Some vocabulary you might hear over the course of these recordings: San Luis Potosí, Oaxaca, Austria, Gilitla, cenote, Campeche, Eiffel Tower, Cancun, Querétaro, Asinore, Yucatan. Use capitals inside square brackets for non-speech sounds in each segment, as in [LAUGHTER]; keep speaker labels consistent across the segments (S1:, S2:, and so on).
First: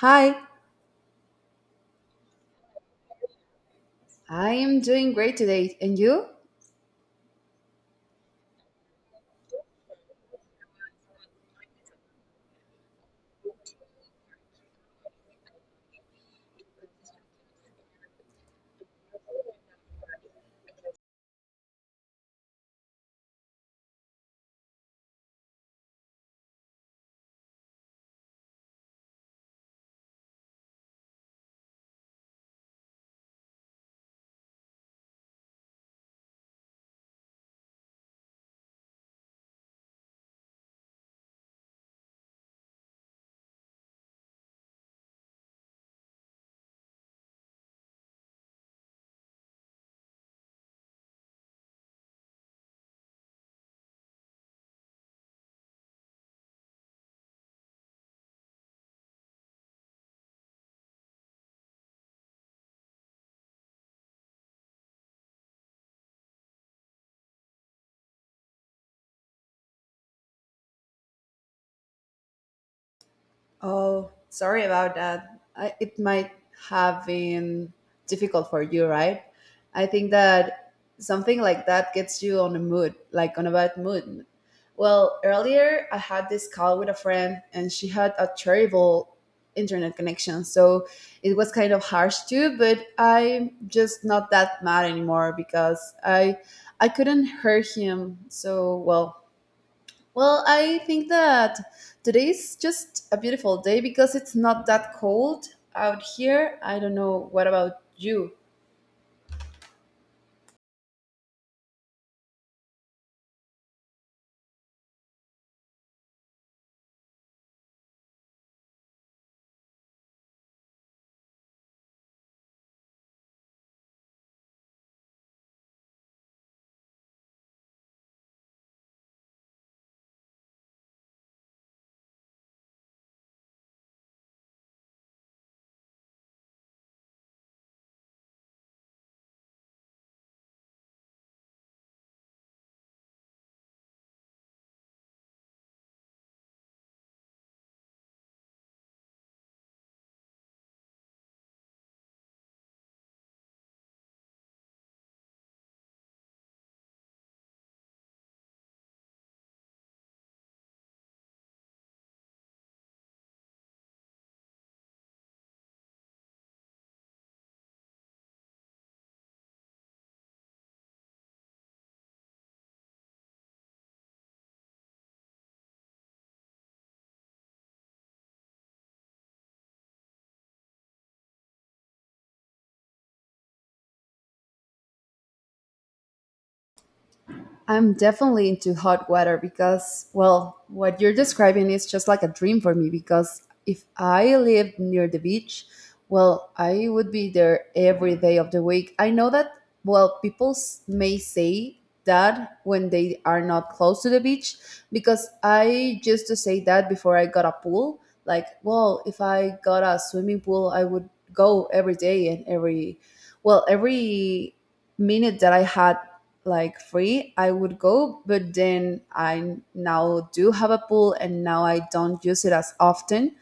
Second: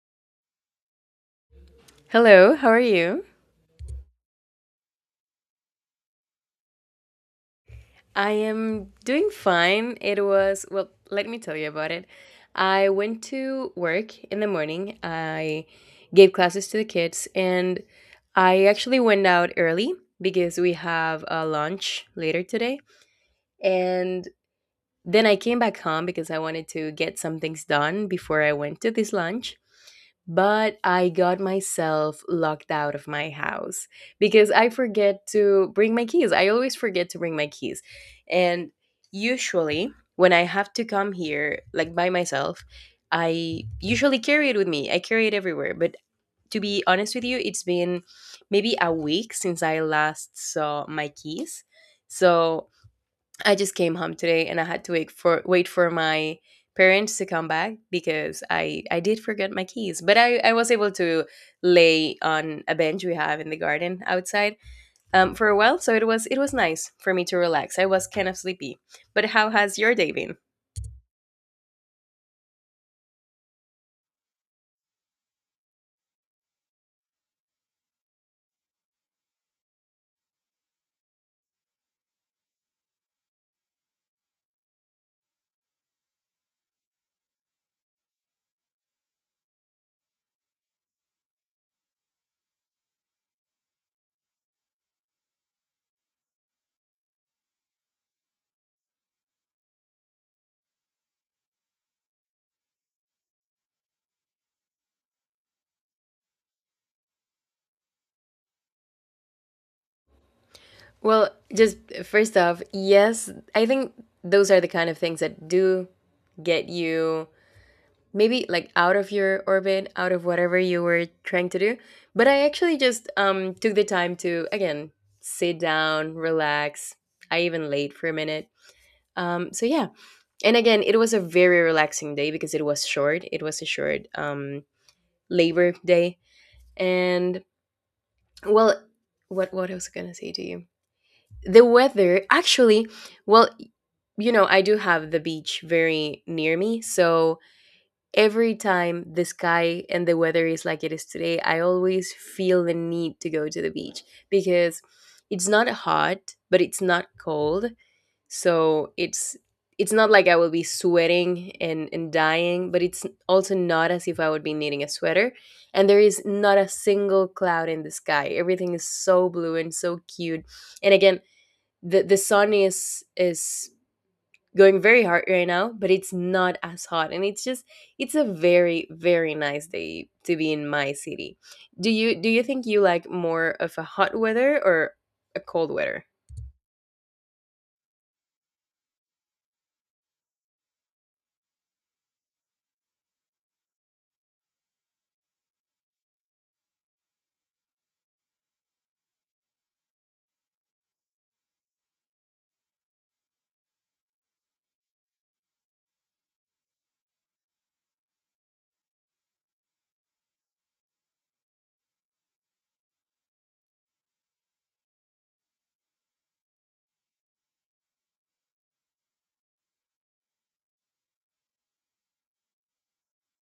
S1: Hi.
S2: Hello, how are you?
S1: I am doing great today. And you?
S2: I am doing fine. It was, well, let me tell you about it. I went to work in the morning. I gave classes to the kids, and I actually went out early because we have a lunch later today. And then I came back home because I wanted to get some things done before I went to this lunch. But I got myself locked out of my house because I forget to bring my keys. I always forget to bring my keys. And usually, when I have to come here, like by myself, I usually carry it with me. I carry it everywhere. But to be honest with you, it's been maybe a week since I last saw my keys. So I just came home today and I had to wait for my parents to come back because I did forget my keys. But I was able to lay on a bench we have in the garden outside for a while, so it was nice for me to relax. I was kind of sleepy. But how has your day been?
S1: Oh, sorry about that. It might have been difficult for you, right? I think that something like that gets you on a mood, like on a bad mood. Well, earlier I had this call with a friend and she had a terrible internet connection. So it was kind of harsh too, but I'm just not that mad anymore because I couldn't hurt him. Well, I think that today's just a beautiful day because it's not that cold out here. I don't know what about you.
S2: Well, just first off, yes, I think those are the kind of things that do get you maybe like out of your orbit, out of whatever you were trying to do. But I actually just took the time to, again, sit down, relax. I even laid for a minute. Um, so yeah. And again, it was a very relaxing day because it was short. It was a short labor day. And well, what else going to say to you? The weather, actually, well, I do have the beach very near me. So every time the sky and the weather is like it is today, I always feel the need to go to the beach because it's not hot, but it's not cold. So it's not like I will be sweating and, dying, but it's also not as if I would be needing a sweater. And there is not a single cloud in the sky. Everything is so blue and so cute. And again, the sun is going very hard right now, but it's not as hot. And it's just it's a very very nice day to be in my city. Do you think you like more of a hot weather or a cold weather?
S1: I'm definitely into hot water because, well, what you're describing is just like a dream for me. Because if I lived near the beach, well, I would be there every day of the week. I know that, well, may say that when they are not close to the beach, because I used to say that before I got a pool. Like, well, if I got a swimming pool, I would go every day and every minute that I had like free, I would go. But then I now do have a pool and now I don't use it as often.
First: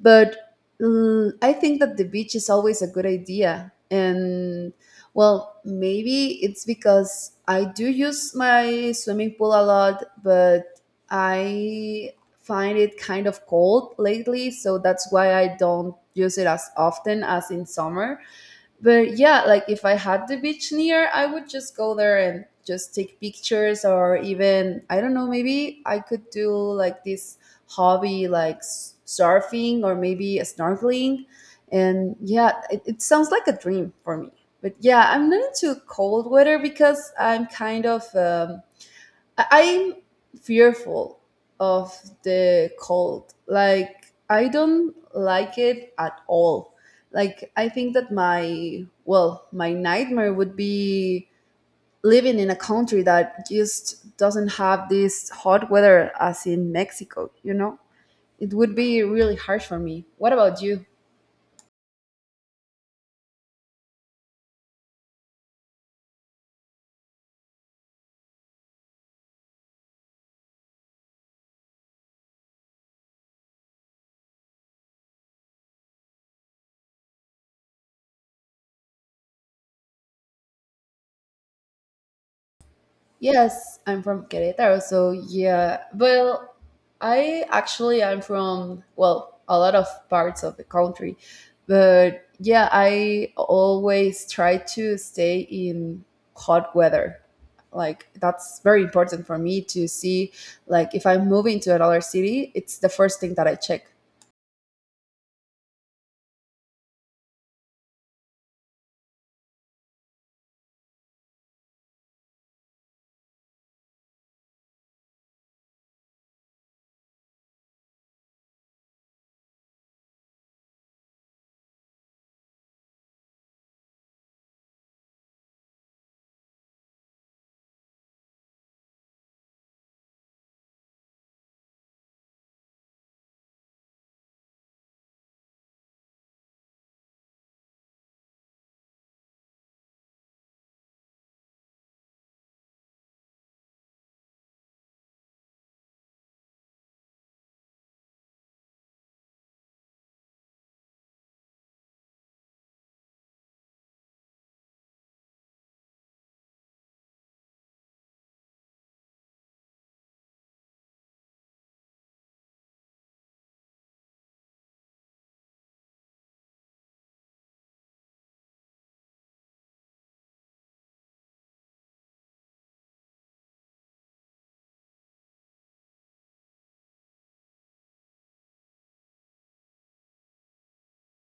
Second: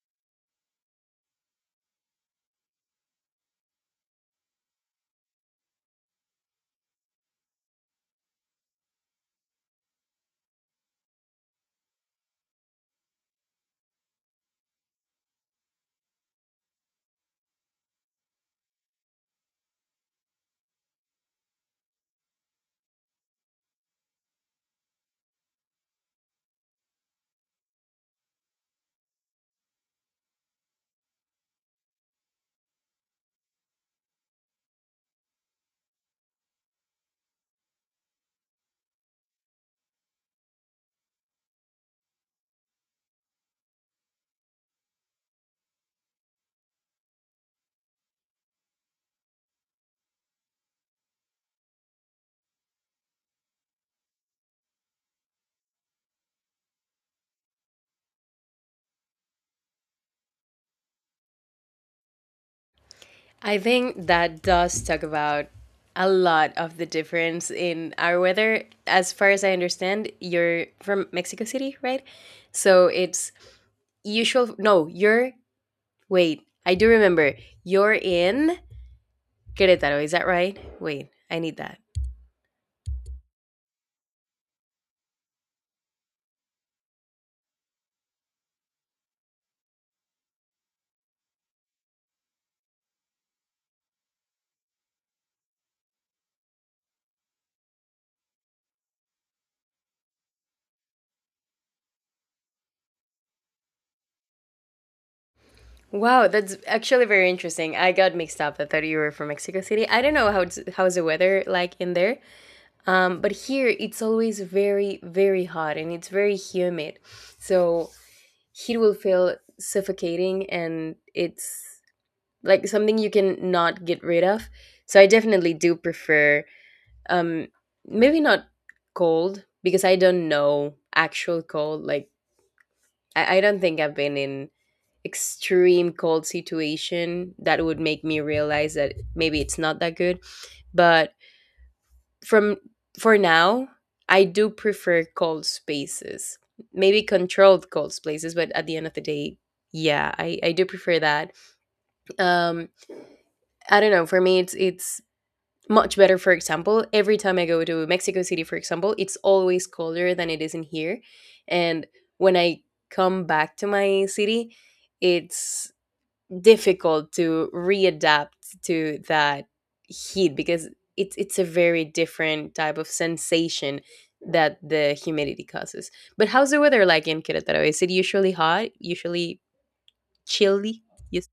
S1: But I think that the beach is always a good idea. And well, maybe it's because I do use my swimming pool a lot, but I find it kind of cold lately. So that's why I don't use it as often as in summer. But yeah, like if I had the beach near, I would just go there and just take pictures or even, I don't know, maybe I could do like this surfing or maybe snorkeling. And yeah, it sounds like a dream for me. But yeah, I'm not into cold weather because I'm kind of I'm fearful of the cold. Like I don't like it at all. Like I think that my nightmare would be living in a country that just doesn't have this hot weather as in Mexico, you know? It would be really harsh for me. What about you?
S2: I think that does talk about a lot of the difference in our weather. As far as I understand, you're from Mexico City, right? So it's usual no, you're wait, I do remember. You're in Querétaro, is that right? Wait, I need that.
S1: Yes, I'm from Querétaro, so yeah. Well, I'm from well a lot of parts of the country, but yeah, I always try to stay in hot weather. Like that's very important for me to see. Like if I'm moving to another city, it's the first thing that I check.
S2: Wow, that's actually very interesting. I got mixed up. I thought you were from Mexico City. I don't know how it's, how's the weather like in there. But here it's always very, very hot and it's very humid. So heat will feel suffocating and it's like something you can not get rid of. So I definitely do prefer um maybe not cold because I don't know actual cold. Like I don't think I've been in extreme cold situation that would make me realize that maybe it's not that good, but from for now I do prefer cold spaces, maybe controlled cold spaces, but at the end of the day, yeah, I do prefer that. um I don't know, for me it's much better. For example, every time I go to Mexico City, for example, it's always colder than it is in here. And when I come back to my city, it's difficult to readapt to that heat because it's a very different type of sensation that the humidity causes. But how's the weather like in Querétaro? Is it usually hot? Usually chilly? Yes.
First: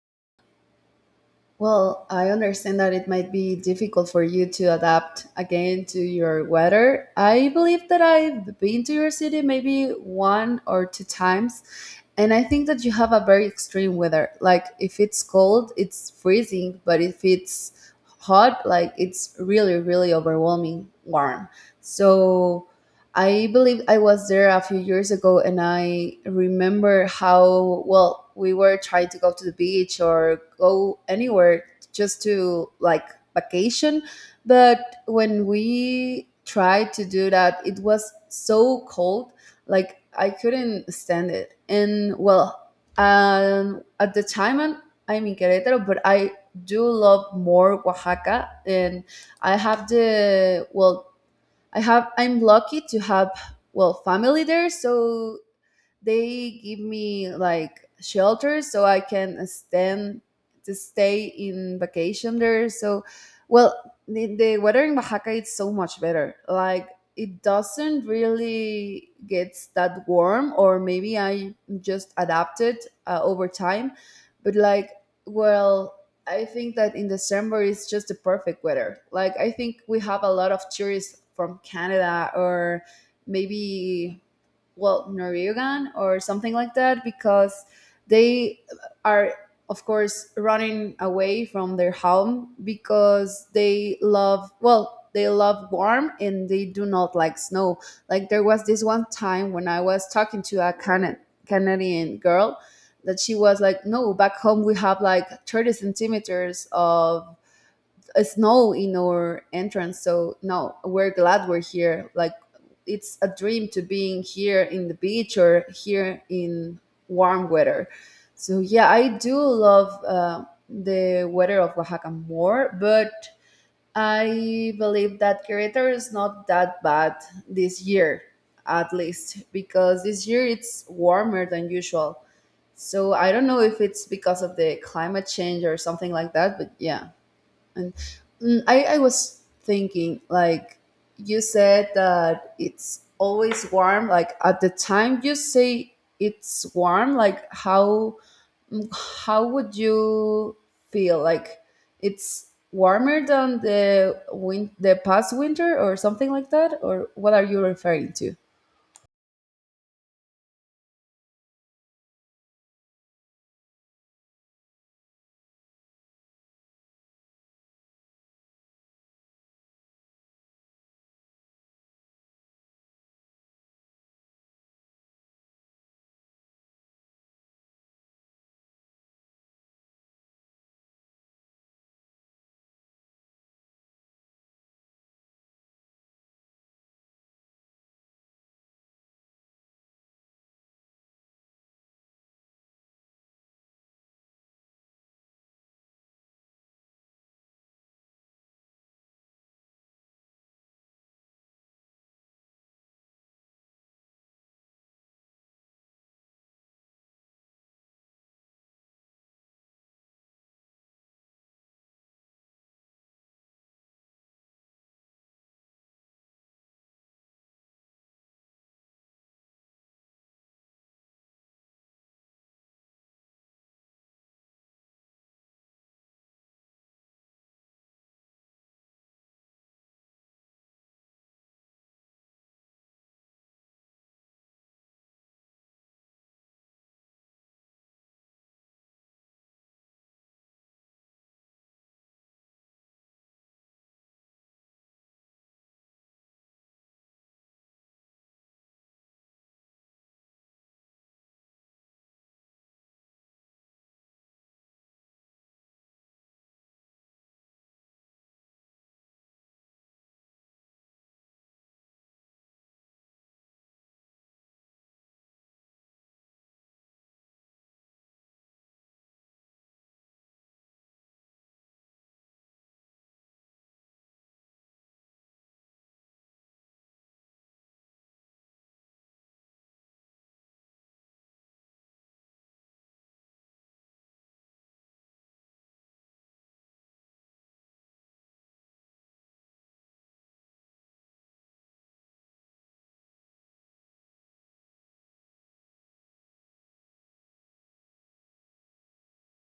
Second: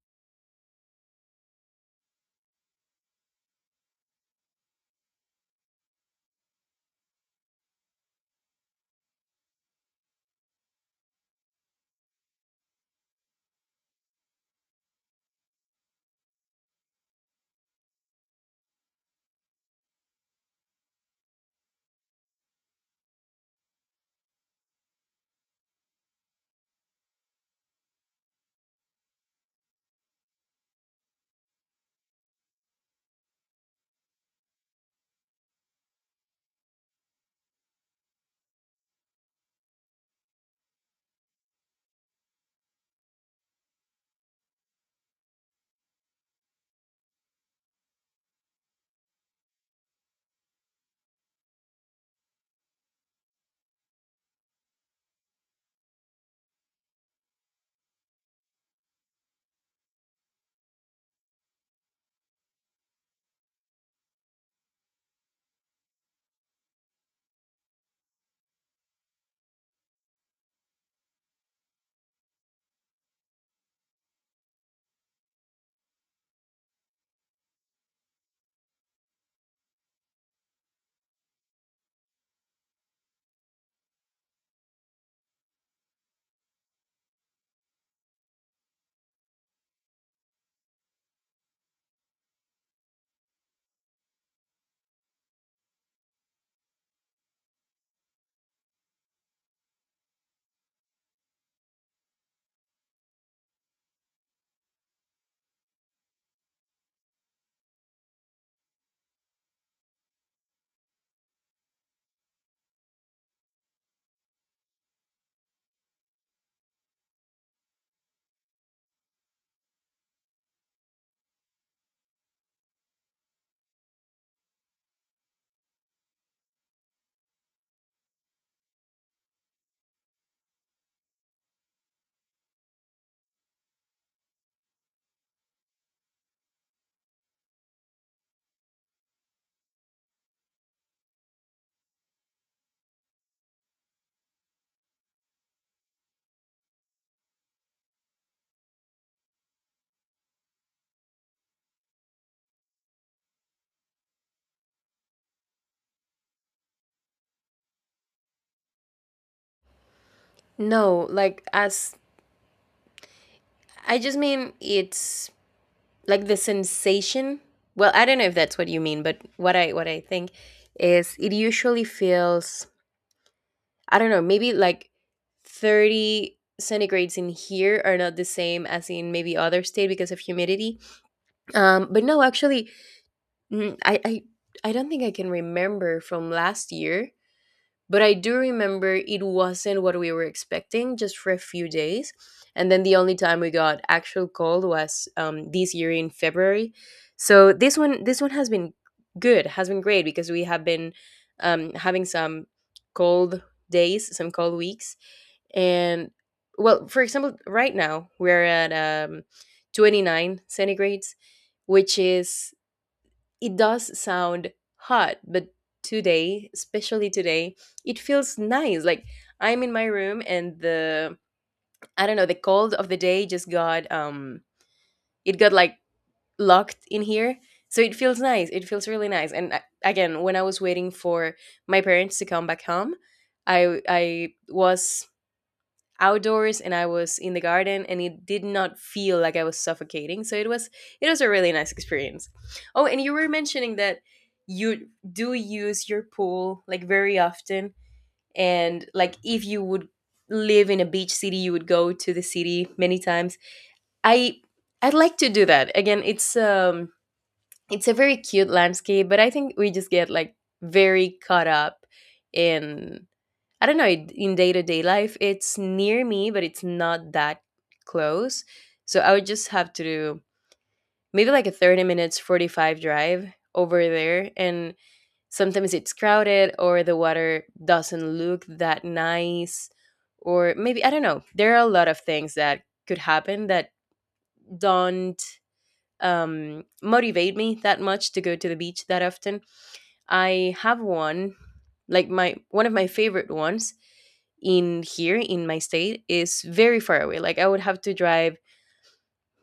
S1: Well, I understand that it might be difficult for you to adapt again to your weather. I believe that I've been to your city maybe one or two times, and I think that you have a very extreme weather. Like, if it's cold, it's freezing, but if it's hot, like, it's really, really overwhelming warm. So, I believe I was there a few years ago and I remember how well we were trying to go to the beach or go anywhere just to like vacation. But when we tried to do that, it was so cold, like I couldn't stand it. And well, at the time I'm in Querétaro, but I do love more Oaxaca. And I have the well I'm lucky to have well family there, so they give me like shelter so I can stand to stay in vacation there. So, well, the weather in Oaxaca is so much better. Like it doesn't really gets that warm, or maybe I just adapted over time. But like, well, I think that in December is just the perfect weather. Like I think we have a lot of tourists from Canada or maybe well Norwegian or something like that because they are of course running away from their home because they love well they love warm and they do not like snow. Like there was this one time when I was talking to a Canadian girl that she was like, no, back home we have like 30 centimeters of a snow in our entrance. So no, we're glad we're here. Like it's a dream to being here in the beach or here in warm weather. So yeah, I do love the weather of Oaxaca more, but I believe that Querétaro is not that bad this year, at least because this year it's warmer than usual. So I don't know if it's because of the climate change or something like that, but yeah. And I was thinking, like, you said that it's always warm. Like, at the time you say it's warm, like, how mm, how would you feel? Like, it's warmer than the past winter or something like that? Or what are you referring to?
S2: No, like as I just mean it's like the sensation. Well, I don't know if that's what you mean, but what I think is it usually feels, I don't know, maybe like 30 centigrades in here are not the same as in maybe other state because of humidity. But no, actually, mm, I, I I don't think I can remember from last year, but I do remember it wasn't what we were expecting just for a few days. And then the only time we got actual cold was this year in February. So this one has been good, has been great because we have been having some cold days, some cold weeks. And well, for example, right now we're at um 29 centigrades, which is, it does sound hot, but today, especially today, it feels nice. Like I'm in my room and the, I don't know, the cold of the day just got it got like locked in here. So it feels nice, it feels really nice. And I, again, when I was waiting for my parents to come back home, I was outdoors and I was in the garden and it did not feel like I was suffocating. So it was a really nice experience. Oh, and you were mentioning that you do use your pool like very often, and like if you would live in a beach city you would go to the city many times. I I'd like to do that. Again, it's a very cute landscape, but I think we just get like very caught up in, I don't know, it- in day to day life, it's near me, but it's not that close. So I would just have to do maybe like a 30 minutes, 45 drive over there. And sometimes it's crowded or the water doesn't look that nice. Or maybe, I don't know, there are a lot of things that could happen that don't motivate me that much to go to the beach that often. I have one, like my one of my favorite ones in here in my state is very far away. Like I would have to drive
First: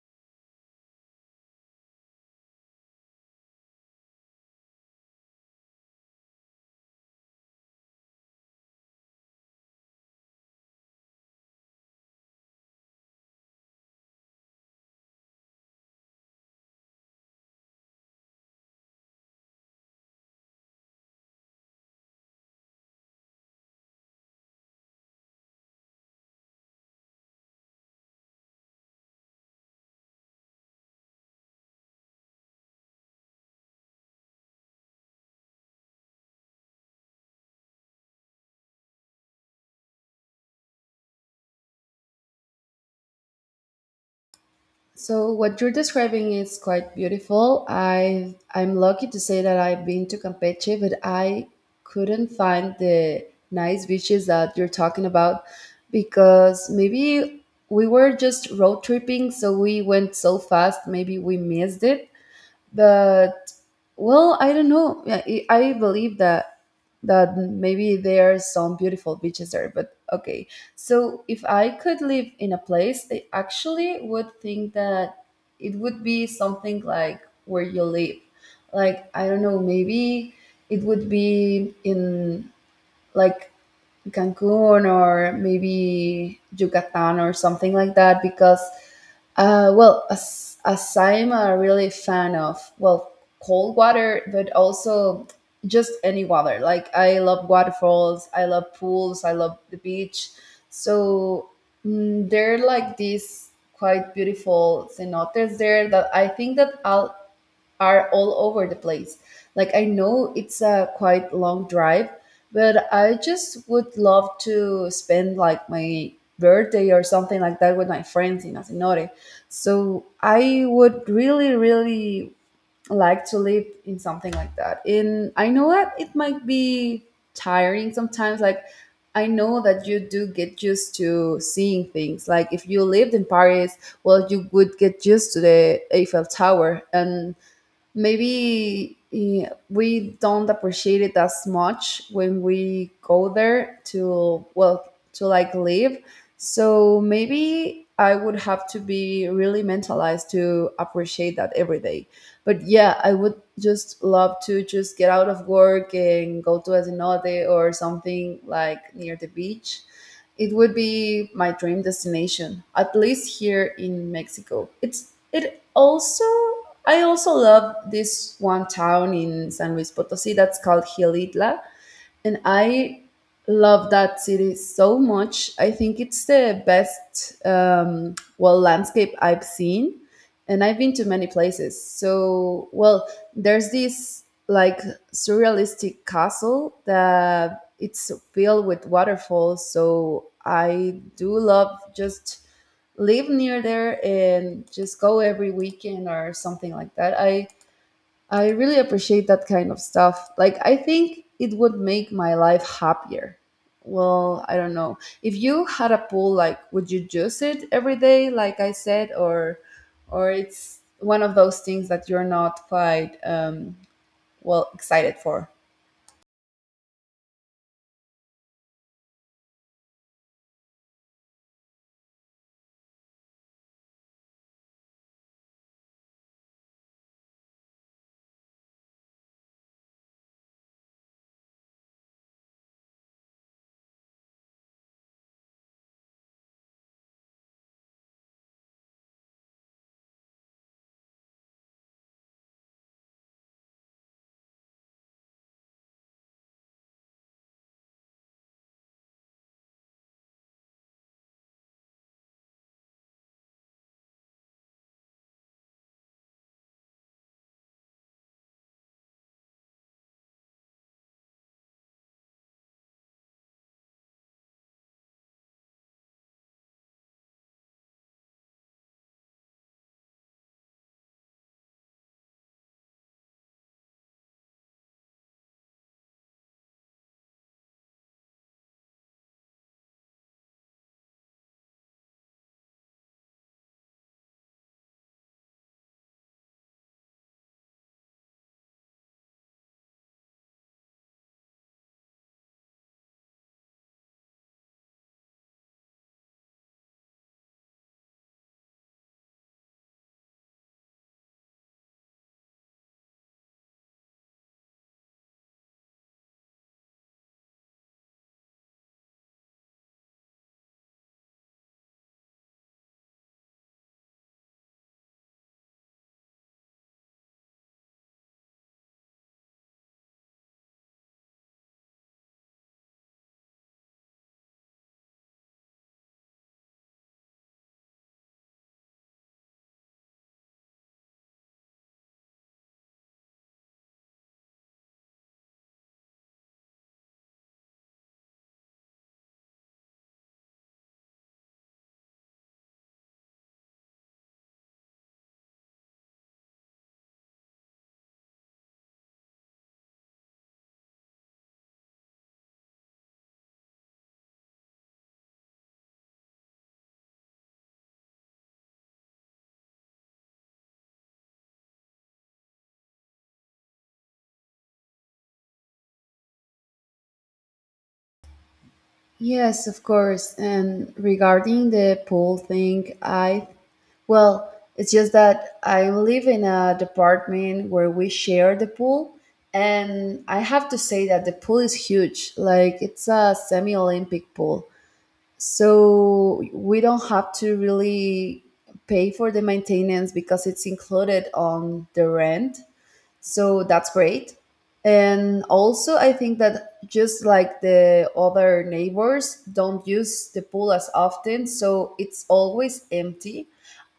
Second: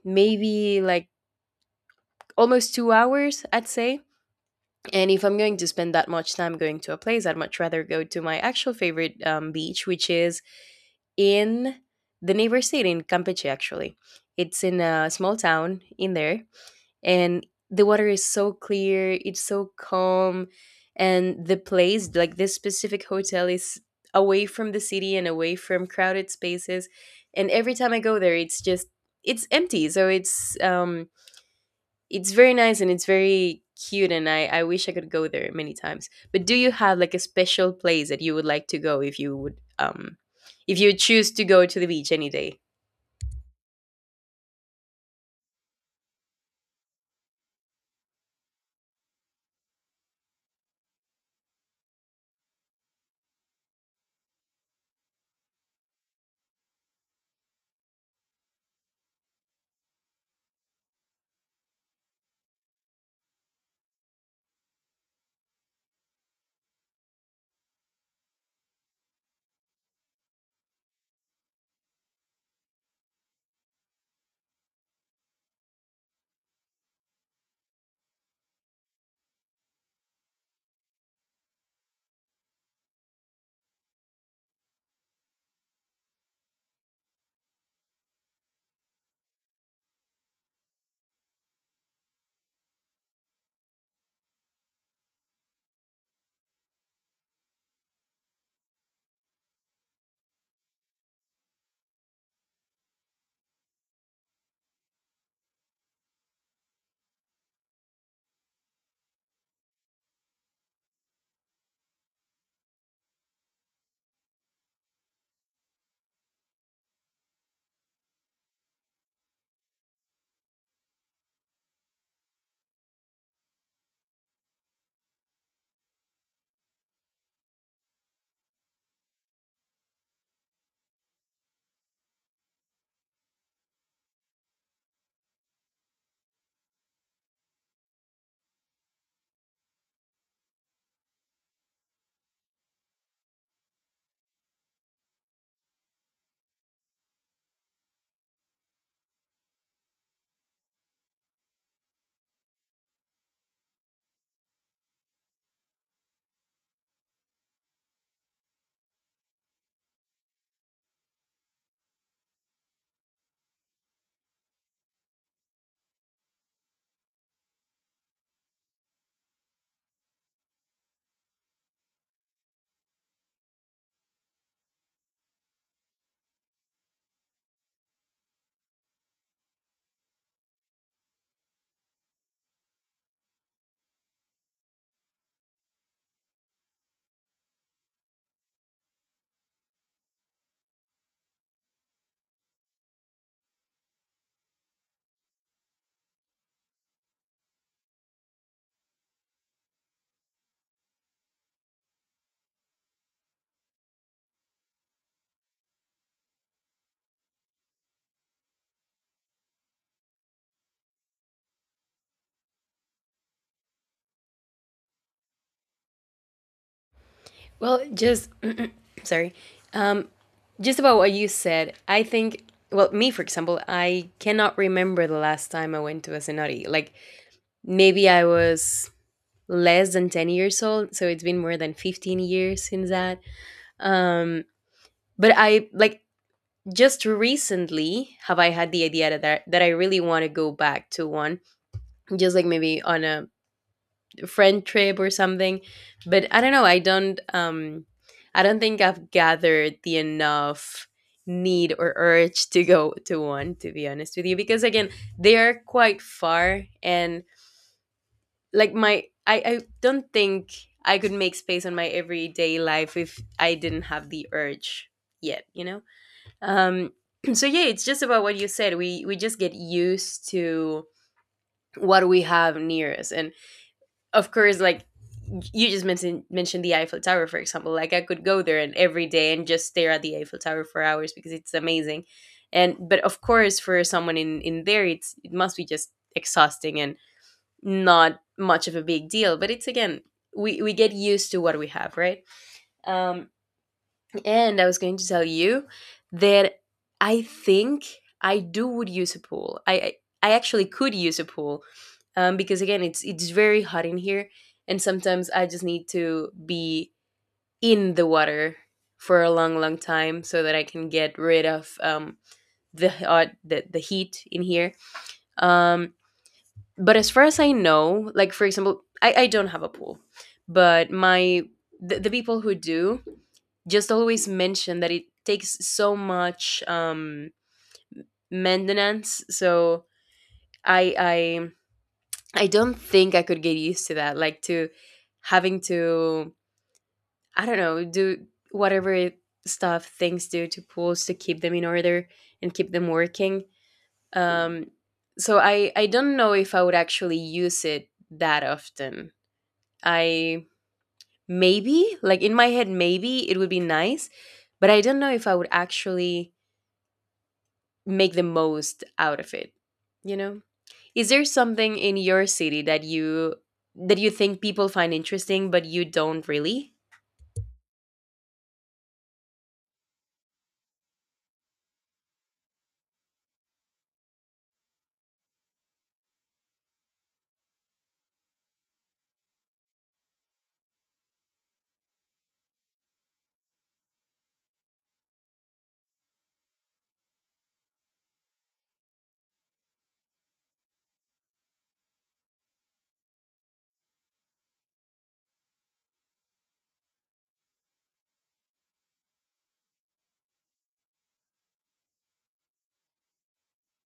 S2: maybe like almost 2 hours, I'd say. And if I'm going to spend that much time going to a place, I'd much rather go to my actual favorite beach, which is in the neighbor state in Campeche, actually. It's in a small town in there, and the water is so clear, it's so calm, and the place, like this specific hotel, is away from the city and away from crowded spaces. And every time I go there, it's just it's empty, so it's very nice and it's very cute, and I wish I could go there many times. But do you have like a special place that you would like to go if you would if you choose to go to the beach any day?
S1: So what you're describing is quite beautiful. I'm lucky to say that I've been to Campeche, but I couldn't find the nice beaches that you're talking about because maybe we were just road tripping, so we went so fast, maybe we missed it. But well, I don't know. Yeah, I believe that maybe there are some beautiful beaches there. But okay, so if I could live in a place, I actually would think that it would be something like where you live. Like I don't know, maybe it would be in like Cancun or maybe Yucatan or something like that because, as I'm a really fan of, well, cold water, but also just any water. Like, I love waterfalls, I love pools, I love the beach. So, there are like these quite beautiful cenotes there that I think that I'll are all over the place. Like I know it's a quite long drive, but I just would love to spend like my birthday or something like that with my friends in Asinore. So I would really, really like to live in something like that. And I know that it might be tiring sometimes. Like I know that you do get used to seeing things. Like if you lived in Paris, well, you would get used to the Eiffel Tower and maybe we don't appreciate it as much when we go there to like live. So maybe I would have to be really mentalized to appreciate that every day. But yeah, I would just love to just get out of work and go to a cenote or something like near the beach. It would be my dream destination, at least here in Mexico. It's it also I also love this one town in San Luis Potosí that's called Gilitla, and I love that city so much. I think it's the best landscape I've seen, and I've been to many places. So well, there's this like surrealistic castle that it's filled with waterfalls. So I do love just live near there and just go every weekend or something like that. I really appreciate that kind of stuff. Like I think it would make my life happier. Well, I don't know. If you had a pool, like would you use it every day like I said, or it's one of those things that you're not quite excited for?
S2: Well, just [CLEARS THROAT] sorry. Um, just about what you said, I think. Well, me for example, I cannot remember the last time I went to a cenote. Like maybe I was less than 10 years old, so it's been more than 15 years since that. Um, but I like just recently have I had the idea that I really want to go back to one, just like maybe on a friend trip or something. But I don't know, I don't I don't think I've gathered the enough need or urge to go to one, to be honest with you, because again, they are quite far. And like my, I don't think I could make space on my everyday life if I didn't have the urge yet, you know? um [CLEARS THROAT] so yeah, it's just about what you said, we just get used to what we have near us. And of course, like you just mentioned the Eiffel Tower, for example. Like I could go there and every day and just stare at the Eiffel Tower for hours because it's amazing. And but of course, for someone in there, it's it must be just exhausting and not much of a big deal. But it's again, we get used to what we have, right? Um, and I was going to tell you that I think I do would use a pool. I actually could use a pool because again, it's very hot in here, and sometimes I just need to be in the water for a long, long time so that I can get rid of the heat in here. Um, but as far as I know, like for example I don't have a pool, but the people who do just always mention that it takes so much maintenance. So i i I don't think I could get used to that, like to having to, I don't know, do whatever stuff things do to pools to keep them in order and keep them working. Um so i i don't know if I would actually use it that often. I maybe, like in my head, maybe it would be nice, but I don't know if I would actually make the most out of it, you know? Is there something in your city that you think people find interesting but you don't really?
S1: Yes, of course. And regarding the pool thing, I well, it's just that I live in a department where we share the pool, and I have to say that the pool is huge. Like, it's a semi Olympic pool. So we don't have to really pay for the maintenance because it's included on the rent. So that's great. And also I think that just like the other neighbors don't use the pool as often, so it's always empty,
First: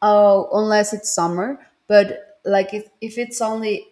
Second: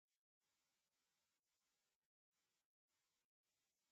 S1: unless it's summer. But like, if it's only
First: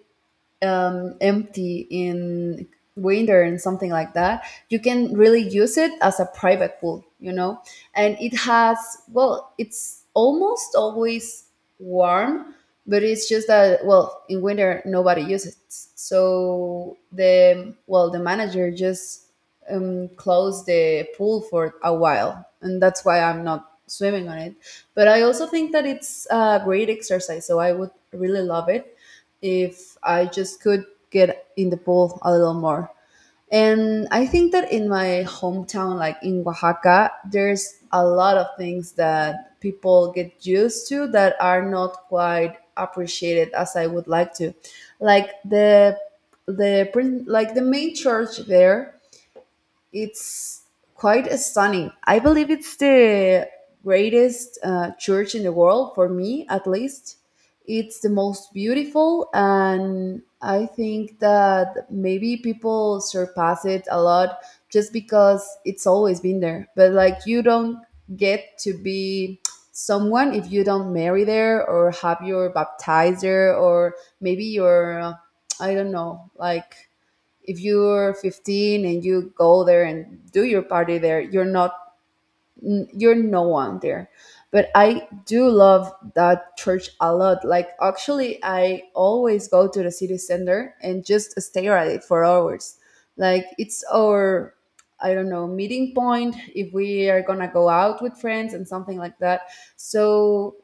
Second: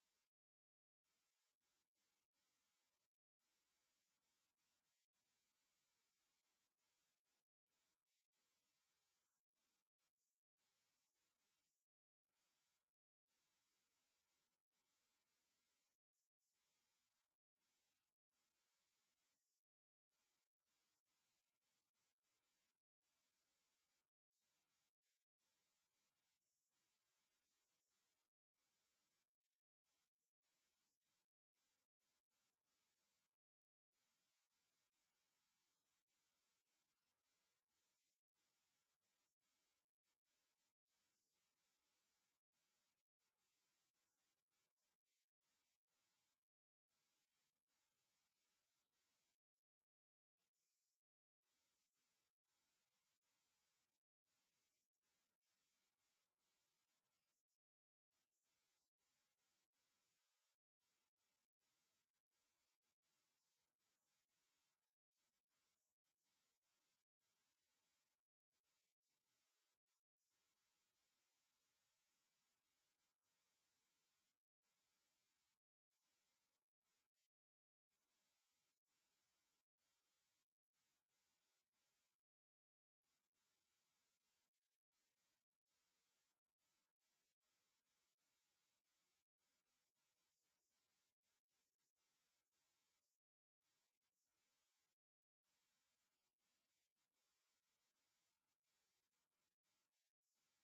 S1: empty in winter and something like that, you can really use it as a private pool, you know. And it has well it's almost always warm, but it's just that well in winter nobody uses it, so the manager just closed the pool for a while, and that's why I'm not swimming on it. But I also think that it's a great exercise, so I would really love it if I just could get in the pool a little more. And I think that in my hometown, like in Oaxaca, there's a lot of things that people get used to that are not quite appreciated as I would like to. Like like the main church there, it's quite stunning. I believe it's the greatest church in the world, for me at least. It's the most beautiful, and I think that maybe people surpass it a lot just because it's always been there. But like, you don't get to be someone if you don't marry there or have your baptizer, or maybe your I don't know, like if you're 15 and you go there and do your party there, you're no one there. But I do love that church a lot. Like, actually, I always go to the city center and just stare at it for hours. Like, it's our, I don't know, meeting point if we are gonna go out with friends and something like that. So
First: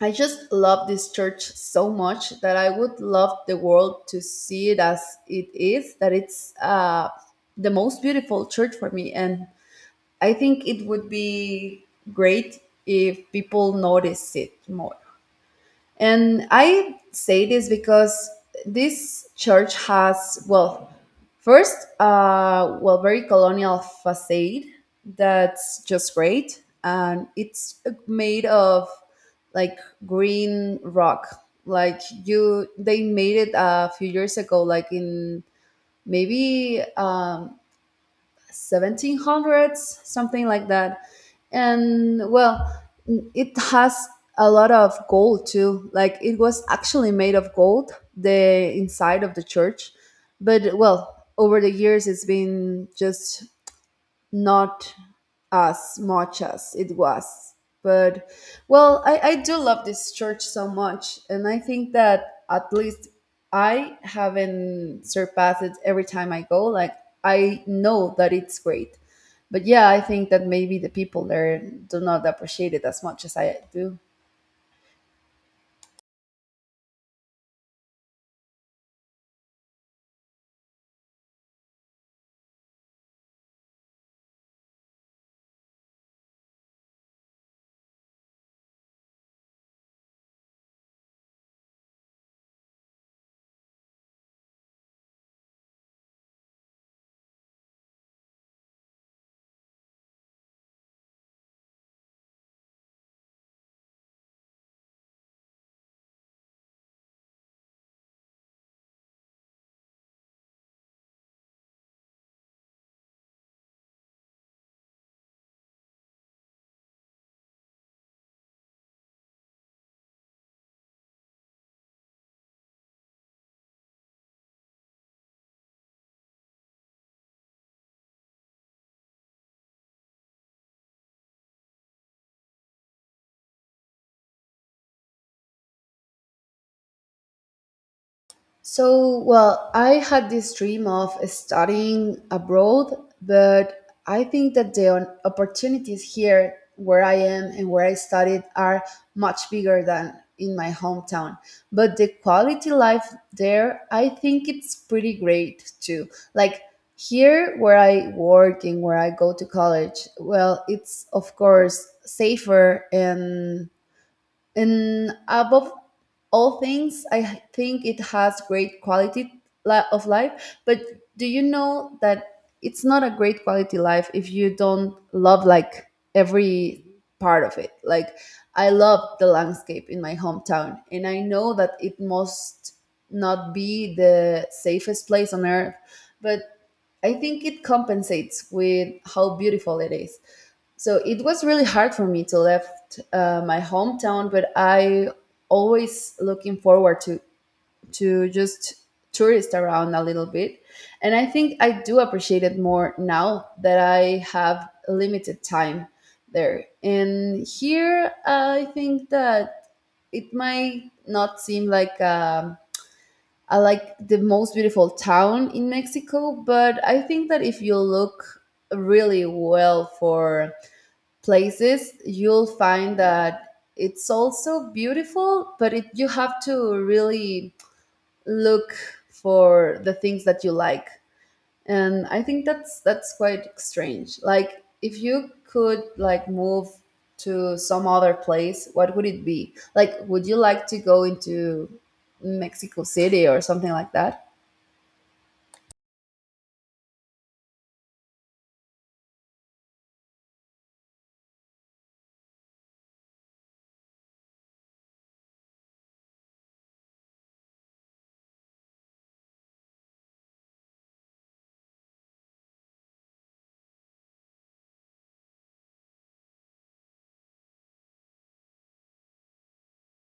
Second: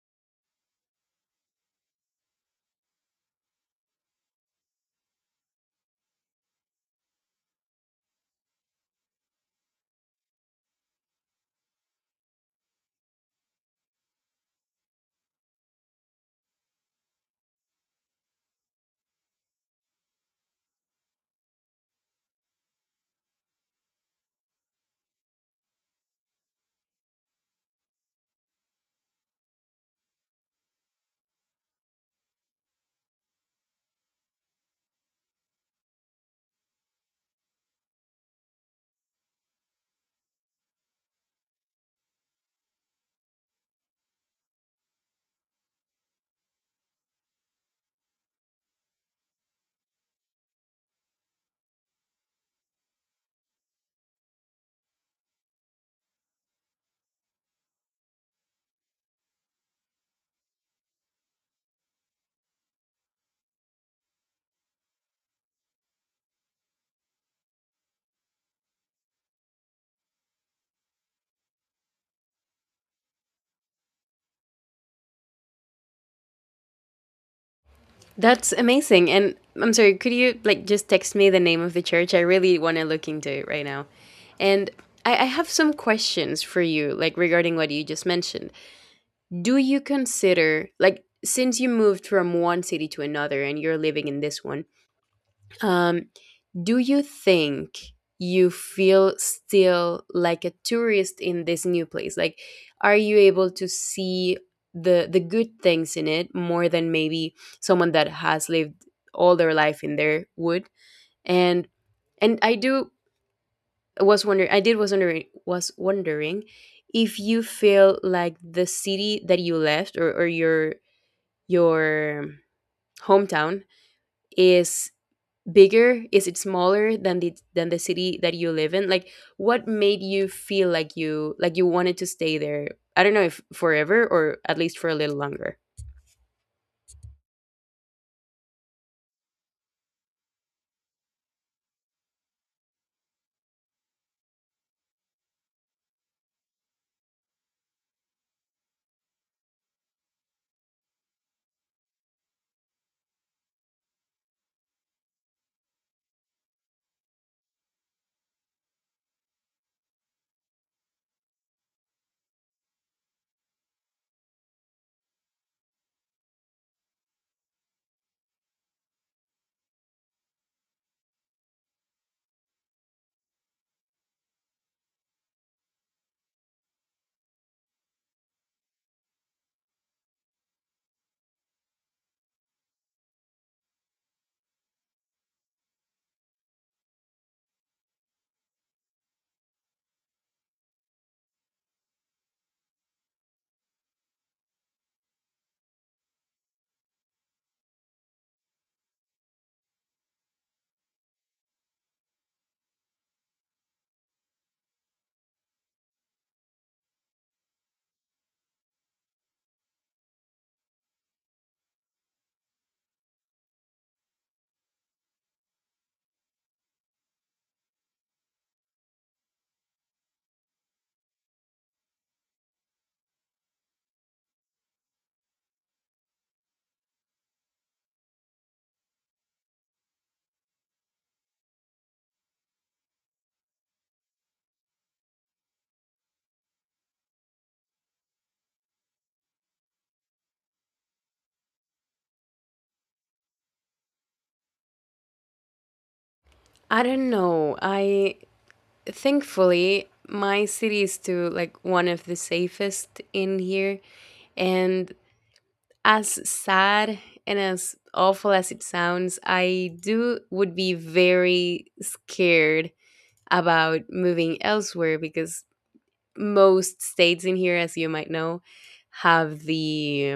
S1: I just love this church so much that I would love the world to see it as it is, that it's the most beautiful church for me. And I think it would be great if people notice it more. And I say this because this church has, well, first, well, very colonial facade that's just great. And it's made of, like, green rock. Like, you, they made it a few years ago, like in maybe 1700s, something like that. And well, it has a lot of gold too. Like, it was actually made of gold, the inside of the church. But well, over the years, it's been just not as much as it was. But well, I do love this church so much, and I think that at least I haven't surpassed it every time I go. Like, I know that it's great, but yeah, I think that maybe the people there do not appreciate it as much as I do.
S2: That's amazing. And I'm sorry, could you like just text me the name of the church? I really want to look into it right now. And I have some questions for you, like regarding what you just mentioned. Do you consider, like, since you moved from one city to another and you're living in this one, um, do you think you feel still like a tourist in this new place? Like, are you able to see the good things in it more than maybe someone that has lived all their life in there would? And and I do was wondering I did was wondering if you feel like the city that you left, or your hometown is bigger, is it smaller than the city that you live in. Like, what made you feel like you wanted to stay there? I don't know if forever or at least for a little longer.
S1: So, well, I had this dream of studying abroad, but I think that opportunities here where I am and where I studied are much bigger than in my hometown. But the quality life there, I think it's pretty great too. Like, here where I work and where I go to college, well, it's of course safer, and above all things, I think it has great quality of life. But do you know that it's not a great quality life if you don't love, like, every part of it? Like, I love the landscape in my hometown, and I know that it must not be the safest place on earth, but I think it compensates with how beautiful it is. So it was really hard for me to left my hometown, but I always looking forward to just tourist around a little bit. And I think I do appreciate it more now that I have limited time there. And here I think that it might not seem like I, like the most beautiful town in Mexico, but I think that if you look really well for places, you'll find that it's also beautiful, but it, you have to really look for the things that you like. And I think that's quite strange. Like, if you could, like, move to some other place, what would it be? Like, would you like to go into Mexico City or something like that?
S2: I don't know, I thankfully my city is to like one of the safest in here. And as sad and as awful as it sounds, I do would be very scared about moving elsewhere, because most states in here, as you might know, have the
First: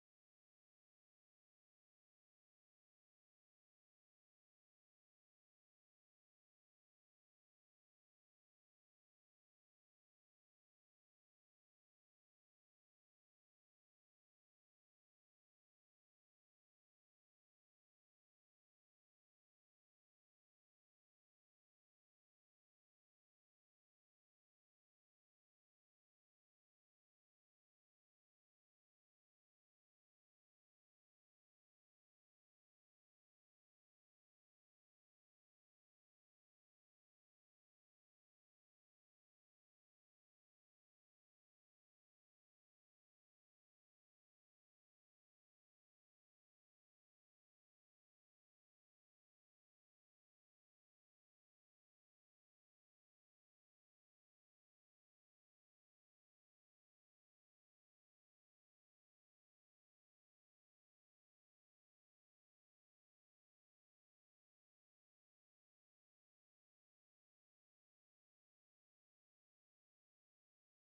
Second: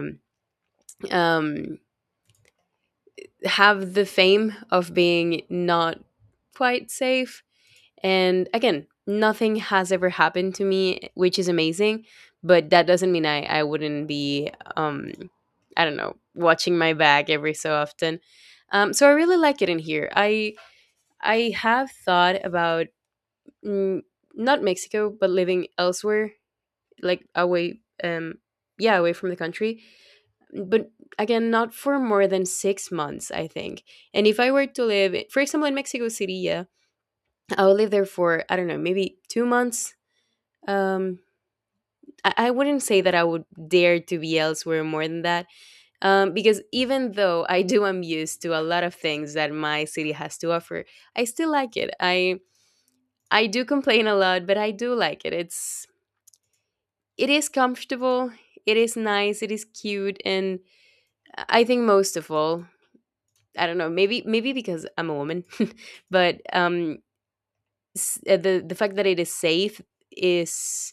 S2: um, have the fame of being not quite safe. And again, nothing has ever happened to me, which is amazing. But that doesn't mean I wouldn't be, I don't know, watching my bag every so often. So I really like it in here. I have thought about mm, not Mexico, but living elsewhere, like away, yeah, away from the country. But again, not for more than 6 months, I think. And if I were to live, for example, in Mexico City, yeah, I would live there for, I don't know, maybe 2 months. um I wouldn't say that I would dare to be elsewhere more than that, because even though I do am used to a lot of things that my city has to offer, I still like it. I do complain a lot, but I do like it. It's it is comfortable, it is nice, it is cute, and I think most of all, I don't know, maybe because I'm a woman, [LAUGHS] but the fact that it is safe is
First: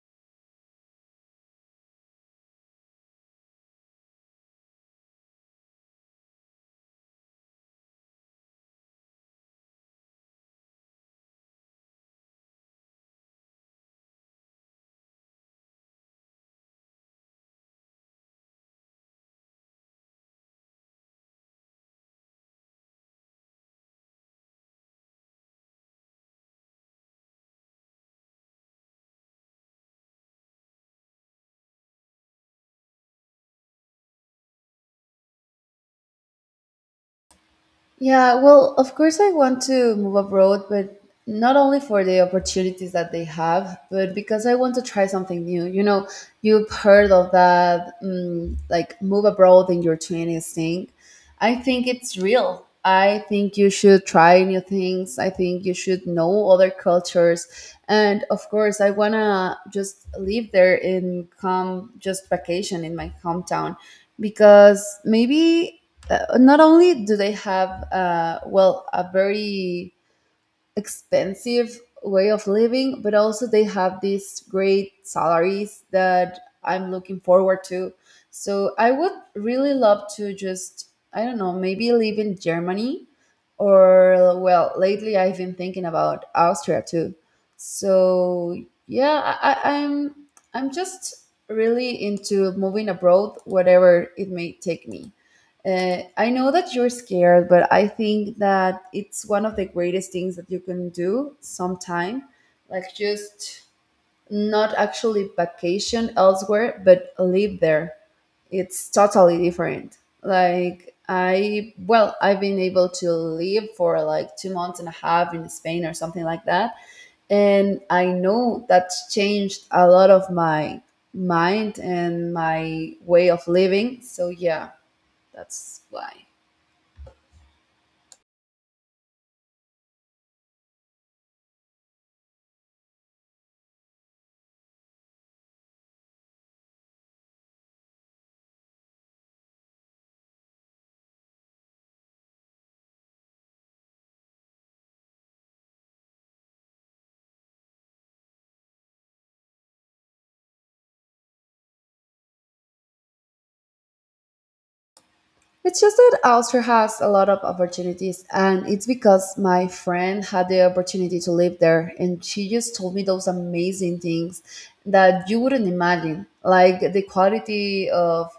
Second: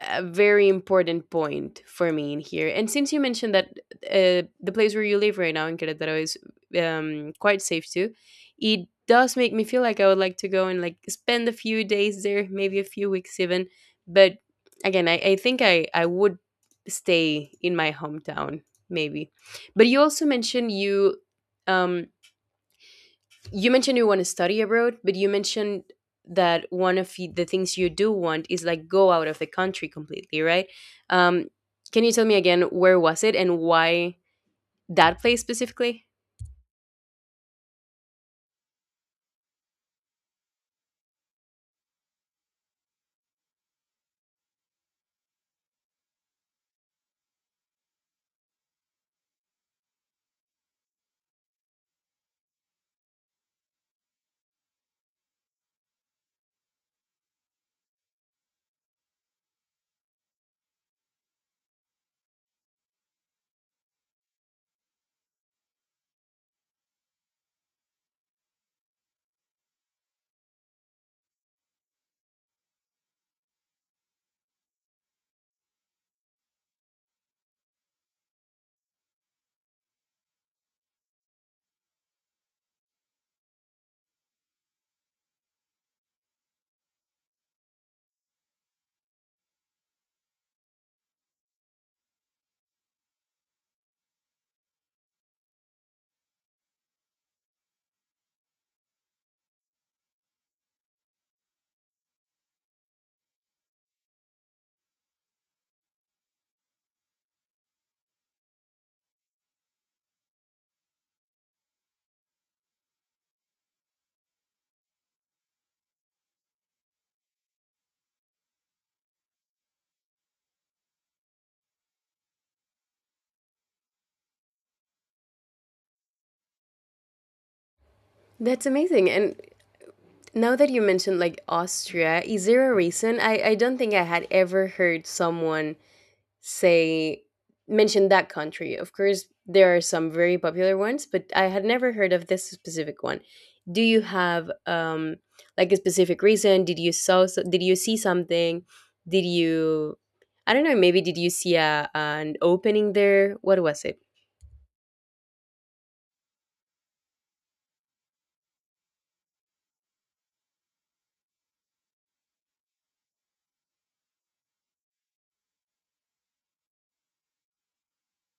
S2: a very important point for me in here. And since you mentioned that the place where you live right now in Querétaro is, quite safe too, it does make me feel like I would like to go and like spend a few days there, maybe a few weeks even. But again, I think I would stay in my hometown, maybe. But you also mentioned you um, you mentioned you want to study abroad, but you mentioned that one of the things you do want is like go out of the country completely, right? Um, can you tell me again where was it and why that place specifically?
S1: Yeah, well, of course, I want to move abroad, but not only for the opportunities that they have, but because I want to try something new. You know, you've heard of that, like move abroad in your 20s thing. I think it's real. I think you should try new things. I think you should know other cultures. And of course, I want to just live there and come just vacation in my hometown, because maybe not only do they have well, a very expensive way of living, but also they have these great salaries that I'm looking forward to. So I would really love to just, I don't know, maybe live in Germany, or, well, lately I've been thinking about Austria too. So yeah, I'm just really into moving abroad, whatever it may take me. I know that you're scared, but I think that it's one of the greatest things that you can do sometime. Like, just not actually vacation elsewhere, but live there. It's totally different. Like, I, well, I've been able to live for like 2 months and a half in Spain or something like that. And I know that's changed a lot of my mind and my way of living. So, yeah, that's why.
S2: That's amazing. And now that you mentioned like Austria, is there a reason? I don't think I had ever heard someone say mention that country. Of course, there are some very popular ones, but I had never heard of this specific one. Do you have like a specific reason? Did you saw, did you see something? Did you, I don't know, maybe did you see an opening there? What was it?
S1: It's just that Austria has a lot of opportunities, and it's because my friend had the opportunity to live there, and she just told me those amazing things that you wouldn't imagine. Like the quality of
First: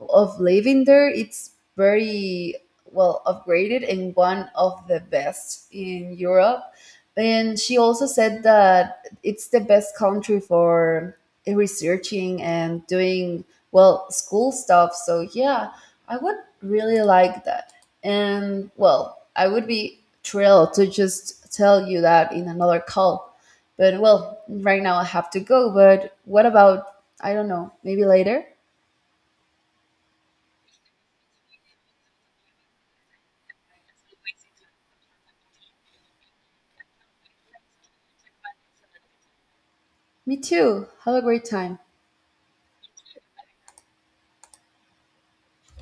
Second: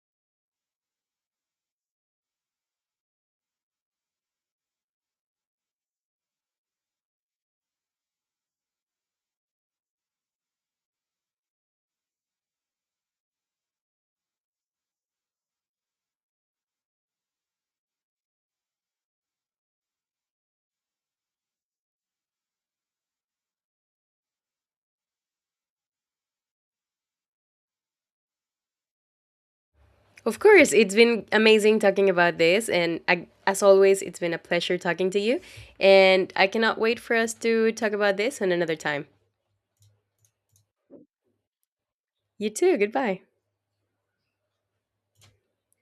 S1: living there, it's very well upgraded and one of the best in Europe. And she also said that it's the best country for researching and doing, well, school stuff. So yeah, I would really like that. And well, I would be thrilled to just tell you that in another call. But well, right now I have to go. But what about, I don't know, maybe later?
S2: Of course, it's been amazing talking about this, and I, as always, it's been a pleasure talking to you, and I cannot wait for us to talk about this on another time.
S1: Me too. Have a great time.
S2: You too. Goodbye.